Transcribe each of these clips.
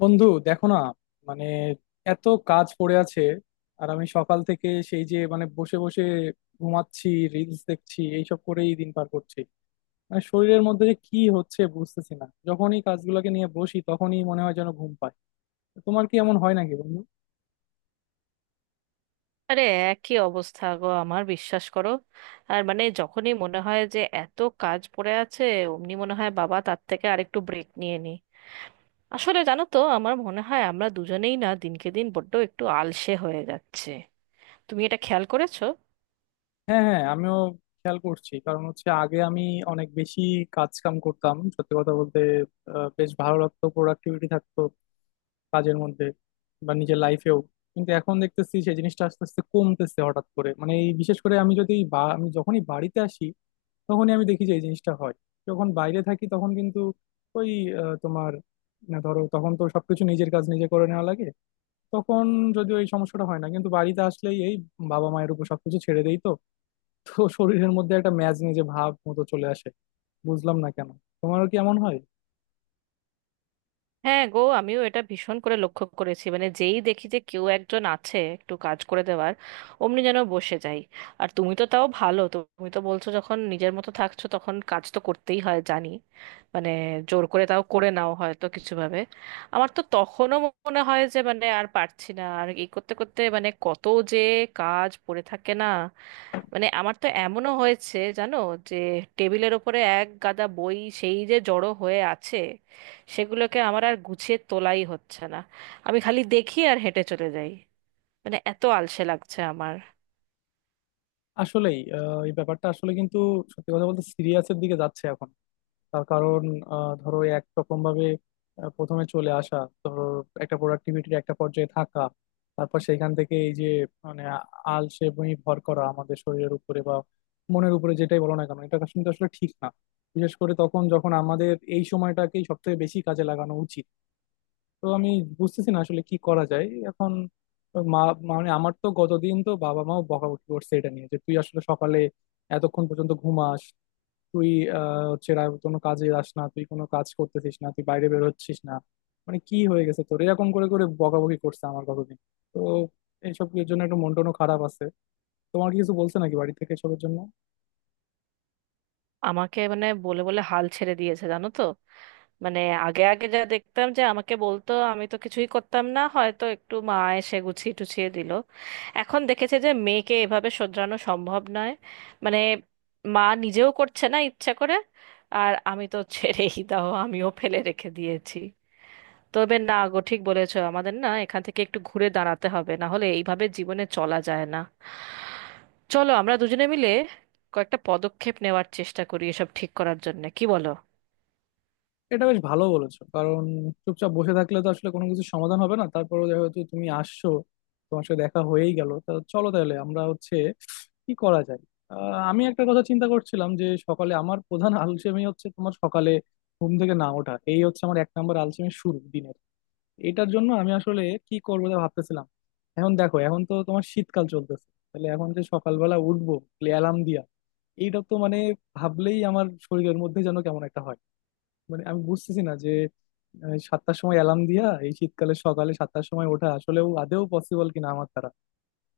বন্ধু, দেখো না, মানে, এত কাজ পড়ে আছে। আর আমি সকাল থেকে সেই যে মানে বসে বসে ঘুমাচ্ছি, রিলস দেখছি, এইসব করেই দিন পার করছি। মানে শরীরের মধ্যে যে কি হচ্ছে বুঝতেছি না, যখনই কাজগুলোকে নিয়ে বসি তখনই মনে হয় যেন ঘুম পায়। তো তোমার কি এমন হয় নাকি বন্ধু? আরে, একই অবস্থা গো, আমার বিশ্বাস করো। আর মানে যখনই মনে হয় যে এত কাজ পড়ে আছে, অমনি মনে হয় বাবা তার থেকে আরেকটু ব্রেক নিয়ে নি। আসলে জানো তো, আমার মনে হয় আমরা দুজনেই না দিনকে দিন বড্ড একটু আলসে হয়ে যাচ্ছে। তুমি এটা খেয়াল করেছো? হ্যাঁ, হ্যাঁ, আমিও খেয়াল করছি। কারণ হচ্ছে আগে আমি অনেক বেশি কাজ কাম করতাম, সত্যি কথা বলতে। বেশ ভালো লাগতো, প্রোডাক্টিভিটি থাকতো কাজের মধ্যে বা নিজের লাইফেও। কিন্তু এখন দেখতেছি সেই জিনিসটা আস্তে আস্তে কমতেছে হঠাৎ করে। মানে এই বিশেষ করে আমি আমি যখনই বাড়িতে আসি তখনই আমি দেখি যে এই জিনিসটা হয়। যখন বাইরে থাকি তখন কিন্তু ওই তোমার, না ধরো, তখন তো সবকিছু নিজের কাজ নিজে করে নেওয়া লাগে। তখন যদিও এই সমস্যাটা হয় না, কিন্তু বাড়িতে আসলেই এই বাবা মায়ের উপর সবকিছু ছেড়ে দেই তো তো শরীরের মধ্যে একটা ম্যাজ নিজে ভাব মতো চলে আসে, বুঝলাম না কেন। তোমারও কি এমন হয়? হ্যাঁ গো, আমিও এটা ভীষণ করে লক্ষ্য করেছি, মানে যেই দেখি যে কেউ একজন আছে একটু কাজ করে দেওয়ার, অমনি যেন বসে যাই। আর তুমি তো তাও ভালো, তুমি তো বলছো যখন নিজের মতো থাকছো তখন কাজ তো করতেই হয় জানি, মানে জোর করে তাও করে নাও হয়তো কিছু ভাবে। আমার তো তখনও মনে হয় যে মানে আর পারছি না, আর এই করতে করতে মানে কত যে কাজ পড়ে থাকে না। মানে আমার তো এমনও হয়েছে জানো, যে টেবিলের ওপরে এক গাদা বই সেই যে জড়ো হয়ে আছে, সেগুলোকে আমার আর গুছিয়ে তোলাই হচ্ছে না। আমি খালি দেখি আর হেঁটে চলে যাই, মানে এত আলসে লাগছে আমার। আসলেই এই ব্যাপারটা আসলে কিন্তু, সত্যি কথা বলতে, সিরিয়াসের দিকে যাচ্ছে এখন। তার কারণ ধরো একরকম ভাবে প্রথমে চলে আসা, ধরো, একটা প্রোডাক্টিভিটির একটা পর্যায়ে থাকা, তারপর সেইখান থেকে এই যে মানে আ- আলসে বমি ভর করা আমাদের শরীরের উপরে বা মনের উপরে, যেটাই বলো না কেন, এটা কিন্তু আসলে ঠিক না। বিশেষ করে তখন যখন আমাদের এই সময়টাকেই সব থেকে বেশি কাজে লাগানো উচিত। তো আমি বুঝতেছি না আসলে কি করা যায় এখন। মা মানে আমার তো গতদিন তো বাবা মাও বকাবকি করছে এটা নিয়ে যে তুই আসলে সকালে এতক্ষণ পর্যন্ত ঘুমাস, তুই কোনো কাজে যাস না, তুই কোনো কাজ করতেছিস না, তুই বাইরে বের হচ্ছিস না, মানে কি হয়ে গেছে তোর, এরকম করে করে বকাবকি করছে আমার কতদিন। তো এইসব এর জন্য একটু মন টনও খারাপ আছে। তোমার কি কিছু বলছে নাকি বাড়ি থেকে এসবের জন্য? আমাকে মানে বলে বলে হাল ছেড়ে দিয়েছে জানো তো। মানে আগে আগে যা দেখতাম যে আমাকে বলতো, আমি তো কিছুই করতাম না, হয়তো একটু মা এসে গুছিয়ে টুছিয়ে দিল। এখন দেখেছে যে মেয়েকে এভাবে শোধরানো সম্ভব নয়। মানে মা নিজেও করছে না ইচ্ছা করে। আর আমি তো ছেড়েই দাও, আমিও ফেলে রেখে দিয়েছি। তবে না গো, ঠিক বলেছো, আমাদের না এখান থেকে একটু ঘুরে দাঁড়াতে হবে, না হলে এইভাবে জীবনে চলা যায় না। চলো আমরা দুজনে মিলে কয়েকটা পদক্ষেপ নেওয়ার চেষ্টা করি এসব ঠিক করার জন্য, কি বলো? এটা বেশ ভালো বলেছো। কারণ চুপচাপ বসে থাকলে তো আসলে কোনো কিছু সমাধান হবে না। তারপরে যেহেতু তুমি আসছো, তোমার সাথে দেখা হয়েই গেল, তা চলো তাহলে আমরা হচ্ছে কি করা যায়। আহ, আমি একটা কথা চিন্তা করছিলাম যে সকালে আমার প্রধান আলসেমি হচ্ছে, তোমার সকালে ঘুম থেকে না ওঠা, এই হচ্ছে আমার 1 নম্বর আলসেমি শুরু দিনের। এটার জন্য আমি আসলে কি করবো তা ভাবতেছিলাম। এখন দেখো, এখন তো তোমার শীতকাল চলতেছে, তাহলে এখন যে সকালবেলা উঠবো অ্যালার্ম দিয়া, এইটা তো মানে ভাবলেই আমার শরীরের মধ্যে যেন কেমন একটা হয়। মানে আমি বুঝতেছি না যে 7টার সময় অ্যালার্ম দিয়া এই শীতকালে সকালে 7টার সময় ওঠা আসলেও আদেও পসিবল কিনা আমার দ্বারা।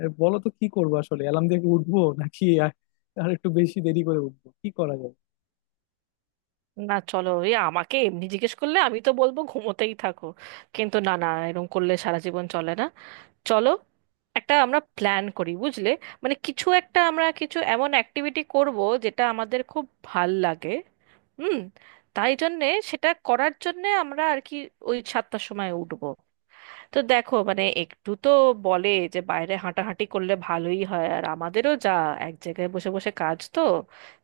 বলো তো কি করবো আসলে, অ্যালার্ম দিয়ে কি উঠবো নাকি আর আর একটু বেশি দেরি করে উঠবো, কি করা যায়? না, চলো, এ আমাকে এমনি জিজ্ঞেস করলে আমি তো বলবো ঘুমোতেই থাকো, কিন্তু না না, এরকম করলে সারা জীবন চলে না। চলো একটা আমরা প্ল্যান করি বুঝলে। মানে কিছু একটা, আমরা কিছু এমন অ্যাক্টিভিটি করব যেটা আমাদের খুব ভাল লাগে। হুম। তাই জন্যে সেটা করার জন্যে আমরা আর কি ওই সাতটার সময় উঠবো। তো দেখো মানে একটু তো বলে যে বাইরে হাঁটাহাঁটি করলে ভালোই হয়, আর আমাদেরও যা এক জায়গায় বসে বসে কাজ তো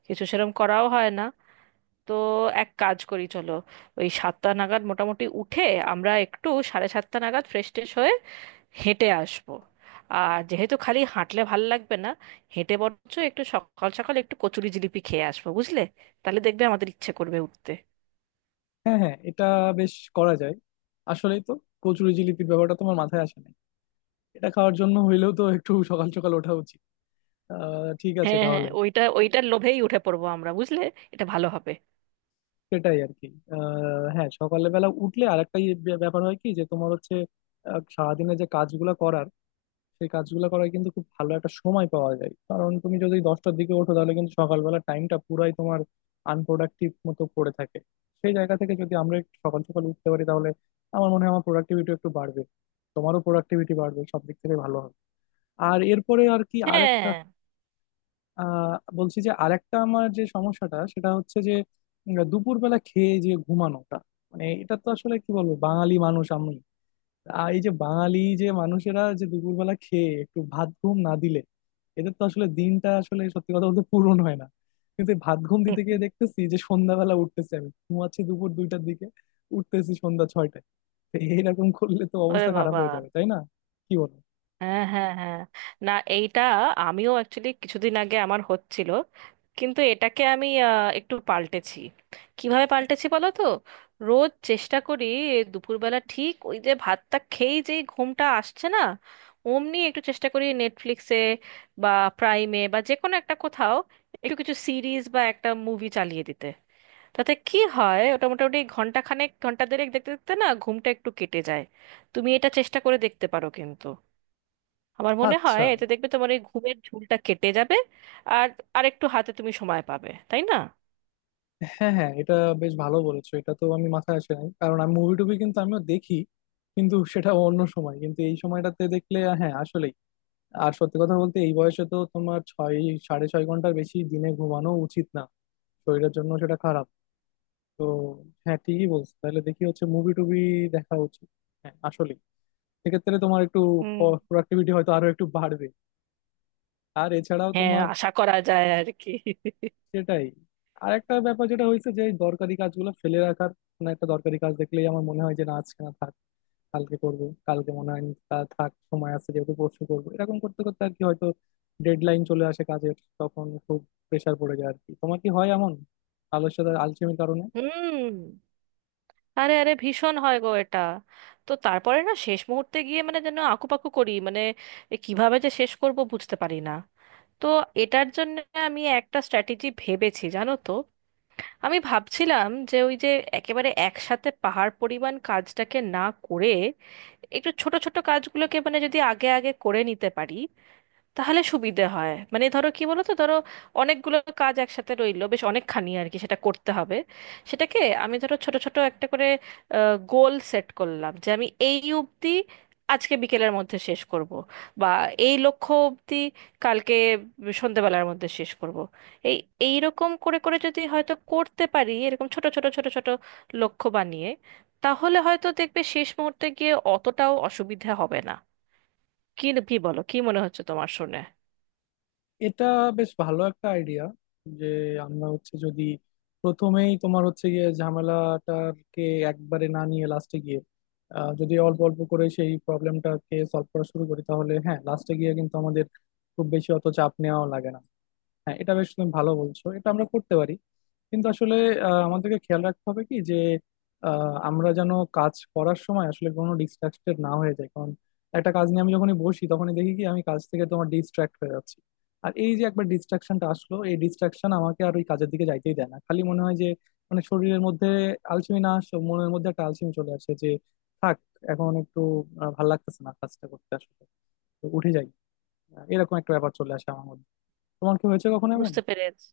কিছু সেরকম করাও হয় না। তো এক কাজ করি চলো, ওই সাতটা নাগাদ মোটামুটি উঠে আমরা একটু সাড়ে সাতটা নাগাদ ফ্রেশ ট্রেশ হয়ে হেঁটে আসবো। আর যেহেতু খালি হাঁটলে ভাল লাগবে না, হেঁটে বরঞ্চ একটু সকাল সকাল একটু কচুরি জিলিপি খেয়ে আসবো বুঝলে। তাহলে দেখবে আমাদের ইচ্ছে করবে উঠতে। হ্যাঁ, হ্যাঁ, এটা বেশ করা যায়। আসলেই তো, কচুরি জিলিপির ব্যাপারটা তোমার মাথায় আসে নাই। এটা খাওয়ার জন্য হইলেও তো একটু সকাল সকাল ওঠা উচিত। ঠিক আছে হ্যাঁ হ্যাঁ, তাহলে। ওইটা ওইটার লোভেই উঠে পড়বো আমরা বুঝলে। এটা ভালো হবে। সেটাই আর কি। হ্যাঁ, সকালবেলা উঠলে আর একটা ব্যাপার হয় কি যে তোমার হচ্ছে সারাদিনে যে কাজগুলো করার সেই কাজগুলো করার কিন্তু খুব ভালো একটা সময় পাওয়া যায়। কারণ তুমি যদি 10টার দিকে ওঠো, তাহলে কিন্তু সকালবেলা টাইমটা পুরাই তোমার আনপ্রোডাক্টিভ মতো পড়ে থাকে। সেই জায়গা থেকে যদি আমরা একটু সকাল সকাল উঠতে পারি তাহলে আমার মনে হয় আমার প্রোডাক্টিভিটি একটু বাড়বে, তোমারও প্রোডাক্টিভিটি বাড়বে, সব দিক থেকে ভালো হবে। আর এরপরে আর কি আরেকটা হ্যাঁ। বলছি যে আরেকটা আমার যে সমস্যাটা সেটা হচ্ছে যে, দুপুরবেলা খেয়ে যে ঘুমানোটা, মানে এটা তো আসলে কি বলবো, বাঙালি মানুষ আমি। এই যে বাঙালি যে মানুষেরা যে দুপুরবেলা খেয়ে একটু ভাত ঘুম না দিলে এদের তো আসলে দিনটা আসলে সত্যি কথা বলতে পূরণ হয় না। কিন্তু এই ভাত ঘুম দিতে গিয়ে দেখতেছি যে সন্ধ্যাবেলা উঠতেছি, আমি ঘুমাচ্ছি দুপুর 2টার দিকে, উঠতেছি সন্ধ্যা 6টায়। তো এইরকম করলে তো ওরে অবস্থা খারাপ বাবা। হয়ে যাবে, তাই না? কি বলো? হ্যাঁ হ্যাঁ হ্যাঁ, না এইটা আমিও অ্যাকচুয়ালি কিছুদিন আগে আমার হচ্ছিল। কিন্তু এটাকে আমি একটু পাল্টেছি। কিভাবে পাল্টেছি বলো তো। রোজ চেষ্টা করি দুপুরবেলা ঠিক ওই যে ভাতটা খেয়েই যেই ঘুমটা আসছে না, অমনি একটু চেষ্টা করি নেটফ্লিক্সে বা প্রাইমে বা যে কোনো একটা কোথাও একটু কিছু সিরিজ বা একটা মুভি চালিয়ে দিতে। তাতে কি হয়, ওটা মোটামুটি ঘন্টা খানেক ঘন্টা দেড়েক দেখতে দেখতে না ঘুমটা একটু কেটে যায়। তুমি এটা চেষ্টা করে দেখতে পারো কিন্তু। আমার মনে হয় আচ্ছা। এতে দেখবে তোমার এই ঘুমের ঝুলটা কেটে যাবে। আর আর একটু হাতে তুমি সময় পাবে, তাই না। হ্যাঁ, হ্যাঁ, এটা বেশ ভালো বলেছো। এটা তো আমি মাথায় আসে নাই, কারণ আমি মুভি টুভি কিন্তু আমিও দেখি, কিন্তু সেটা অন্য সময়, কিন্তু এই সময়টাতে দেখলে হ্যাঁ আসলে। আর সত্যি কথা বলতে এই বয়সে তো তোমার 6 সাড়ে 6 ঘন্টার বেশি দিনে ঘুমানো উচিত না, শরীরের জন্য সেটা খারাপ। তো হ্যাঁ, ঠিকই বলছো, তাহলে দেখি হচ্ছে মুভি টুভি দেখা উচিত। হ্যাঁ আসলে সেক্ষেত্রে তোমার একটু হুম। প্রোডাক্টিভিটি হয়তো আরো একটু বাড়বে। আর এছাড়াও হ্যাঁ, তোমার আশা করা যায় আর কি। সেটাই। আর একটা ব্যাপার যেটা হয়েছে যে এই দরকারি কাজগুলো ফেলে রাখার, কোনো একটা দরকারি কাজ দেখলেই আমার মনে হয় যে না আজকে না থাক, কালকে করব। কালকে মনে হয় তা থাক, সময় আছে যেহেতু পরশু করবো, এরকম করতে করতে আর কি হয়তো ডেডলাইন চলে আসে কাজের, তখন খুব প্রেসার পড়ে যায় আর কি। তোমার কি হয় এমন আলস্যতার আলসেমির কারণে? হুম। আরে আরে, ভীষণ হয় গো এটা। তো তারপরে না শেষ মুহূর্তে গিয়ে মানে যেন আকুপাকু করি, মানে এ কিভাবে যে শেষ করব বুঝতে পারি না। তো এটার জন্য আমি একটা স্ট্র্যাটেজি ভেবেছি জানো তো। আমি ভাবছিলাম যে ওই যে একেবারে একসাথে পাহাড় পরিমাণ কাজটাকে না করে একটু ছোট ছোট কাজগুলোকে মানে যদি আগে আগে করে নিতে পারি তাহলে সুবিধে হয়। মানে ধরো, কি বলো তো, ধরো অনেকগুলো কাজ একসাথে রইলো বেশ অনেকখানি আর কি, সেটা করতে হবে। সেটাকে আমি ধরো ছোট ছোট একটা করে গোল সেট করলাম যে আমি এই অবধি আজকে বিকেলের মধ্যে শেষ করব, বা এই লক্ষ্য অবধি কালকে সন্ধ্যেবেলার মধ্যে শেষ করব। এই এই রকম করে করে যদি হয়তো করতে পারি এরকম ছোট ছোট ছোট ছোট লক্ষ্য বানিয়ে, তাহলে হয়তো দেখবে শেষ মুহূর্তে গিয়ে অতটাও অসুবিধা হবে না। কি কি বলো, কি মনে হচ্ছে তোমার শুনে? এটা বেশ ভালো একটা আইডিয়া, যে আমরা হচ্ছে যদি প্রথমেই তোমার হচ্ছে গিয়ে ঝামেলাটাকে একবারে না নিয়ে লাস্টে গিয়ে যদি অল্প অল্প করে সেই প্রবলেমটাকে সলভ করা শুরু করি তাহলে হ্যাঁ লাস্টে গিয়ে কিন্তু আমাদের খুব বেশি অত চাপ নেওয়াও লাগে না। হ্যাঁ, এটা বেশ, তুমি ভালো বলছো, এটা আমরা করতে পারি। কিন্তু আসলে আমাদেরকে খেয়াল রাখতে হবে কি যে আমরা যেন কাজ করার সময় আসলে কোনো ডিস্ট্রাক্টেড না হয়ে যায়। কারণ একটা কাজ নিয়ে আমি যখনই বসি তখনই দেখি কি আমি কাজ থেকে তোমার ডিস্ট্রাক্ট হয়ে যাচ্ছি। আর এই যে একবার ডিস্ট্রাকশনটা আসলো, এই ডিস্ট্রাকশন আমাকে আর ওই কাজের দিকে যাইতেই দেয় না। খালি মনে হয় যে মানে শরীরের মধ্যে আলসেমি না আসে, মনের মধ্যে একটা আলসেমি চলে আসে যে থাক, এখন একটু ভাল লাগতেছে না কাজটা করতে আসলে, তো উঠে যাই। এরকম একটা ব্যাপার চলে আসে আমার মধ্যে। তোমার কি হয়েছে কখনো এমন? বুঝতে পেরেছি।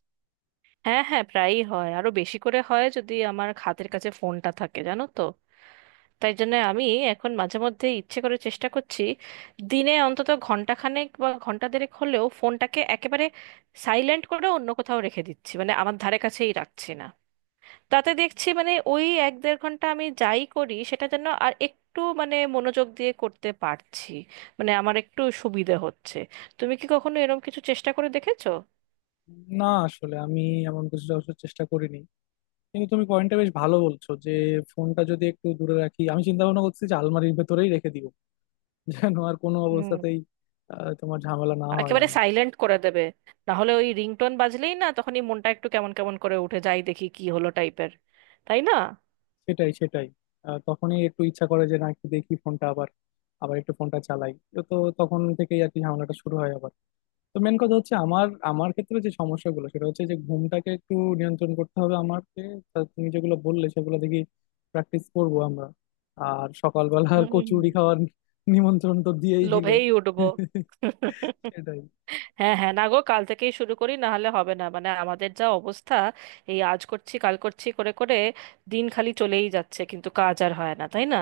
হ্যাঁ হ্যাঁ, প্রায়ই হয়, আরো বেশি করে হয় যদি আমার হাতের কাছে ফোনটা থাকে জানো তো। তাই জন্য আমি এখন মাঝে মধ্যে ইচ্ছে করে চেষ্টা করছি দিনে অন্তত ঘন্টাখানেক বা ঘন্টা দেড়েক হলেও ফোনটাকে একেবারে সাইলেন্ট করে অন্য কোথাও রেখে দিচ্ছি, মানে আমার ধারে কাছেই রাখছি না। তাতে দেখছি মানে ওই এক দেড় ঘন্টা আমি যাই করি সেটা যেন আর একটু মানে মনোযোগ দিয়ে করতে পারছি, মানে আমার একটু সুবিধে হচ্ছে। তুমি কি কখনো এরকম কিছু চেষ্টা করে দেখেছো? না আসলে আমি এমন কিছু অবশ্য চেষ্টা করিনি। কিন্তু তুমি পয়েন্টটা বেশ ভালো বলছো, যে ফোনটা যদি একটু দূরে রাখি। আমি চিন্তা ভাবনা করছি যে আলমারির ভেতরেই রেখে দিব যেন আর কোনো হুম। অবস্থাতেই তোমার ঝামেলা না হয় একেবারে আমার। সাইলেন্ট করে দেবে, না হলে ওই রিংটোন বাজলেই না তখনই মনটা একটু কেমন কেমন করে উঠে যাই দেখি কি হলো টাইপের, তাই না। সেটাই, সেটাই। তখনই একটু ইচ্ছা করে যে না একটু দেখি ফোনটা, আবার আবার একটু ফোনটা চালাই। তো তখন থেকেই আর কি ঝামেলাটা শুরু হয় আবার। তো মেন কথা হচ্ছে আমার আমার ক্ষেত্রে যে সমস্যাগুলো সেটা হচ্ছে যে ঘুমটাকে একটু নিয়ন্ত্রণ করতে হবে আমাকে। তা তুমি যেগুলো বললে সেগুলো দেখি প্র্যাকটিস করব আমরা। আর সকালবেলা আর হুম হুম, হুম। কচুরি খাওয়ার নিমন্ত্রণ তো দিয়েই দিলে। লোভেই উঠবো। সেটাই, হ্যাঁ হ্যাঁ, না গো, কাল থেকেই শুরু করি, না হলে হবে না, মানে আমাদের যা অবস্থা। এই আজ করছি কাল করছি করে করে দিন খালি চলেই যাচ্ছে, কিন্তু কাজ আর হয় না, তাই না।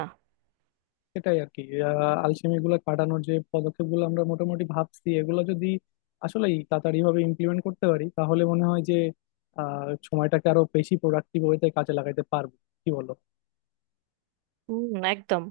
সেটাই আর কি। আলসেমি গুলো কাটানোর যে পদক্ষেপ গুলো আমরা মোটামুটি ভাবছি, এগুলো যদি আসলে তাড়াতাড়ি ভাবে ইমপ্লিমেন্ট করতে পারি তাহলে মনে হয় যে সময়টাকে আরো বেশি প্রোডাক্টিভ ওয়েতে কাজে লাগাতে পারবো। কি বলো? হুম একদম।